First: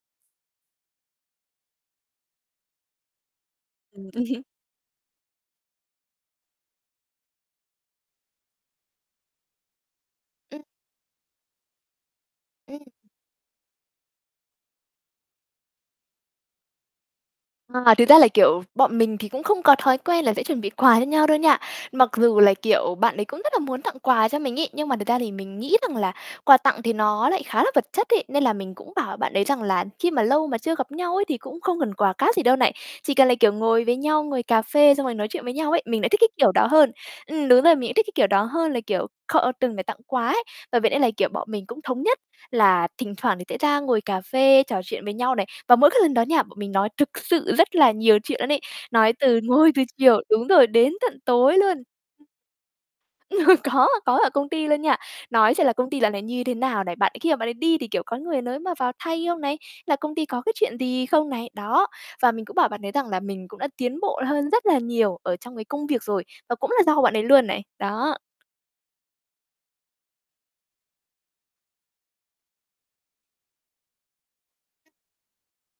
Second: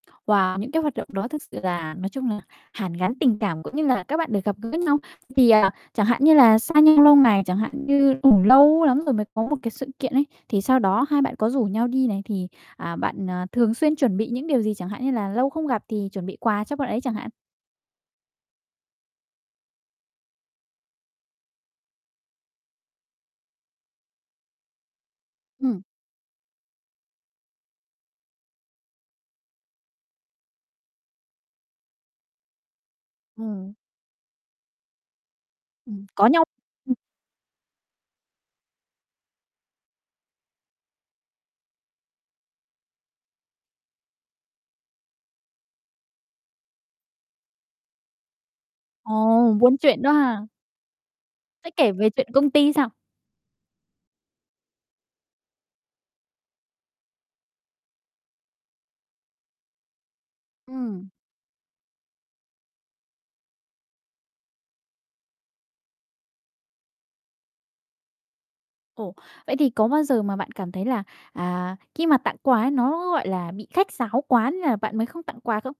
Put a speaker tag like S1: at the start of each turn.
S1: Và những cái hoạt động đó thực sự là nói chung là hàn gắn tình cảm cũng như là
S2: Ừm.
S1: các bạn được gặp gỡ nhau. Thì, à, chẳng hạn như là xa nhau lâu ngày, chẳng hạn như cũng lâu lắm rồi mới có một cái sự kiện ấy, thì
S2: Ừm.
S1: sau đó hai bạn có rủ nhau đi này, thì,
S2: Ừm.
S1: à, bạn thường xuyên chuẩn bị những điều gì? Chẳng hạn như là lâu không gặp thì chuẩn bị quà cho bạn ấy chẳng hạn.
S2: À, thực ra là, kiểu, bọn mình thì cũng không có thói quen là sẽ chuẩn bị quà cho nhau đâu nha. Mặc dù là, kiểu, bạn ấy cũng rất là muốn tặng quà cho mình ấy, nhưng mà thật ra thì mình nghĩ
S1: Ừm.
S2: rằng là quà tặng thì nó lại khá là vật chất ấy, nên là mình cũng bảo bạn ấy rằng là khi mà lâu mà chưa gặp nhau ấy thì cũng không cần quà cáp gì đâu này. Chỉ cần là, kiểu,
S1: Ừm.
S2: ngồi với nhau, ngồi cà phê xong rồi nói chuyện với nhau ấy, mình
S1: Ừm,
S2: lại thích
S1: có
S2: cái
S1: nhau
S2: kiểu đó hơn.
S1: ừm.
S2: Ừm, đúng rồi, mình lại thích cái kiểu đó hơn là, kiểu, kho, ơ, từng để tặng quà ấy, bởi vậy nên là, kiểu, bọn mình cũng thống nhất là thỉnh thoảng thì sẽ ra ngồi cà phê, trò chuyện với nhau này. Và mỗi cái lần đó nha bọn mình nói thực sự rất là nhiều chuyện luôn ấy, nói từ
S1: Ồ,
S2: ngồi
S1: buôn
S2: từ
S1: chuyện đó
S2: chiều
S1: ha.
S2: đúng rồi, đến tận tối
S1: Thế
S2: luôn.
S1: kể về chuyện công ty sao?
S2: Có, có ở công ty luôn nha. Nói chuyện là công ty dạo này như thế nào này. Bạn ấy khi mà bạn ấy đi thì, kiểu, có người nới mà vào thay không này, là công ty có cái chuyện gì
S1: Ừm.
S2: không này, đó. Và mình cũng bảo bạn ấy rằng là mình cũng đã tiến bộ hơn rất là nhiều ở trong cái công việc rồi, và cũng là do bạn ấy luôn này. Đó.
S1: Ồ, vậy thì có bao giờ mà bạn cảm thấy là, à, khi mà tặng quà ấy, nó, gọi là, bị khách sáo quá nên là bạn mới không tặng quà không?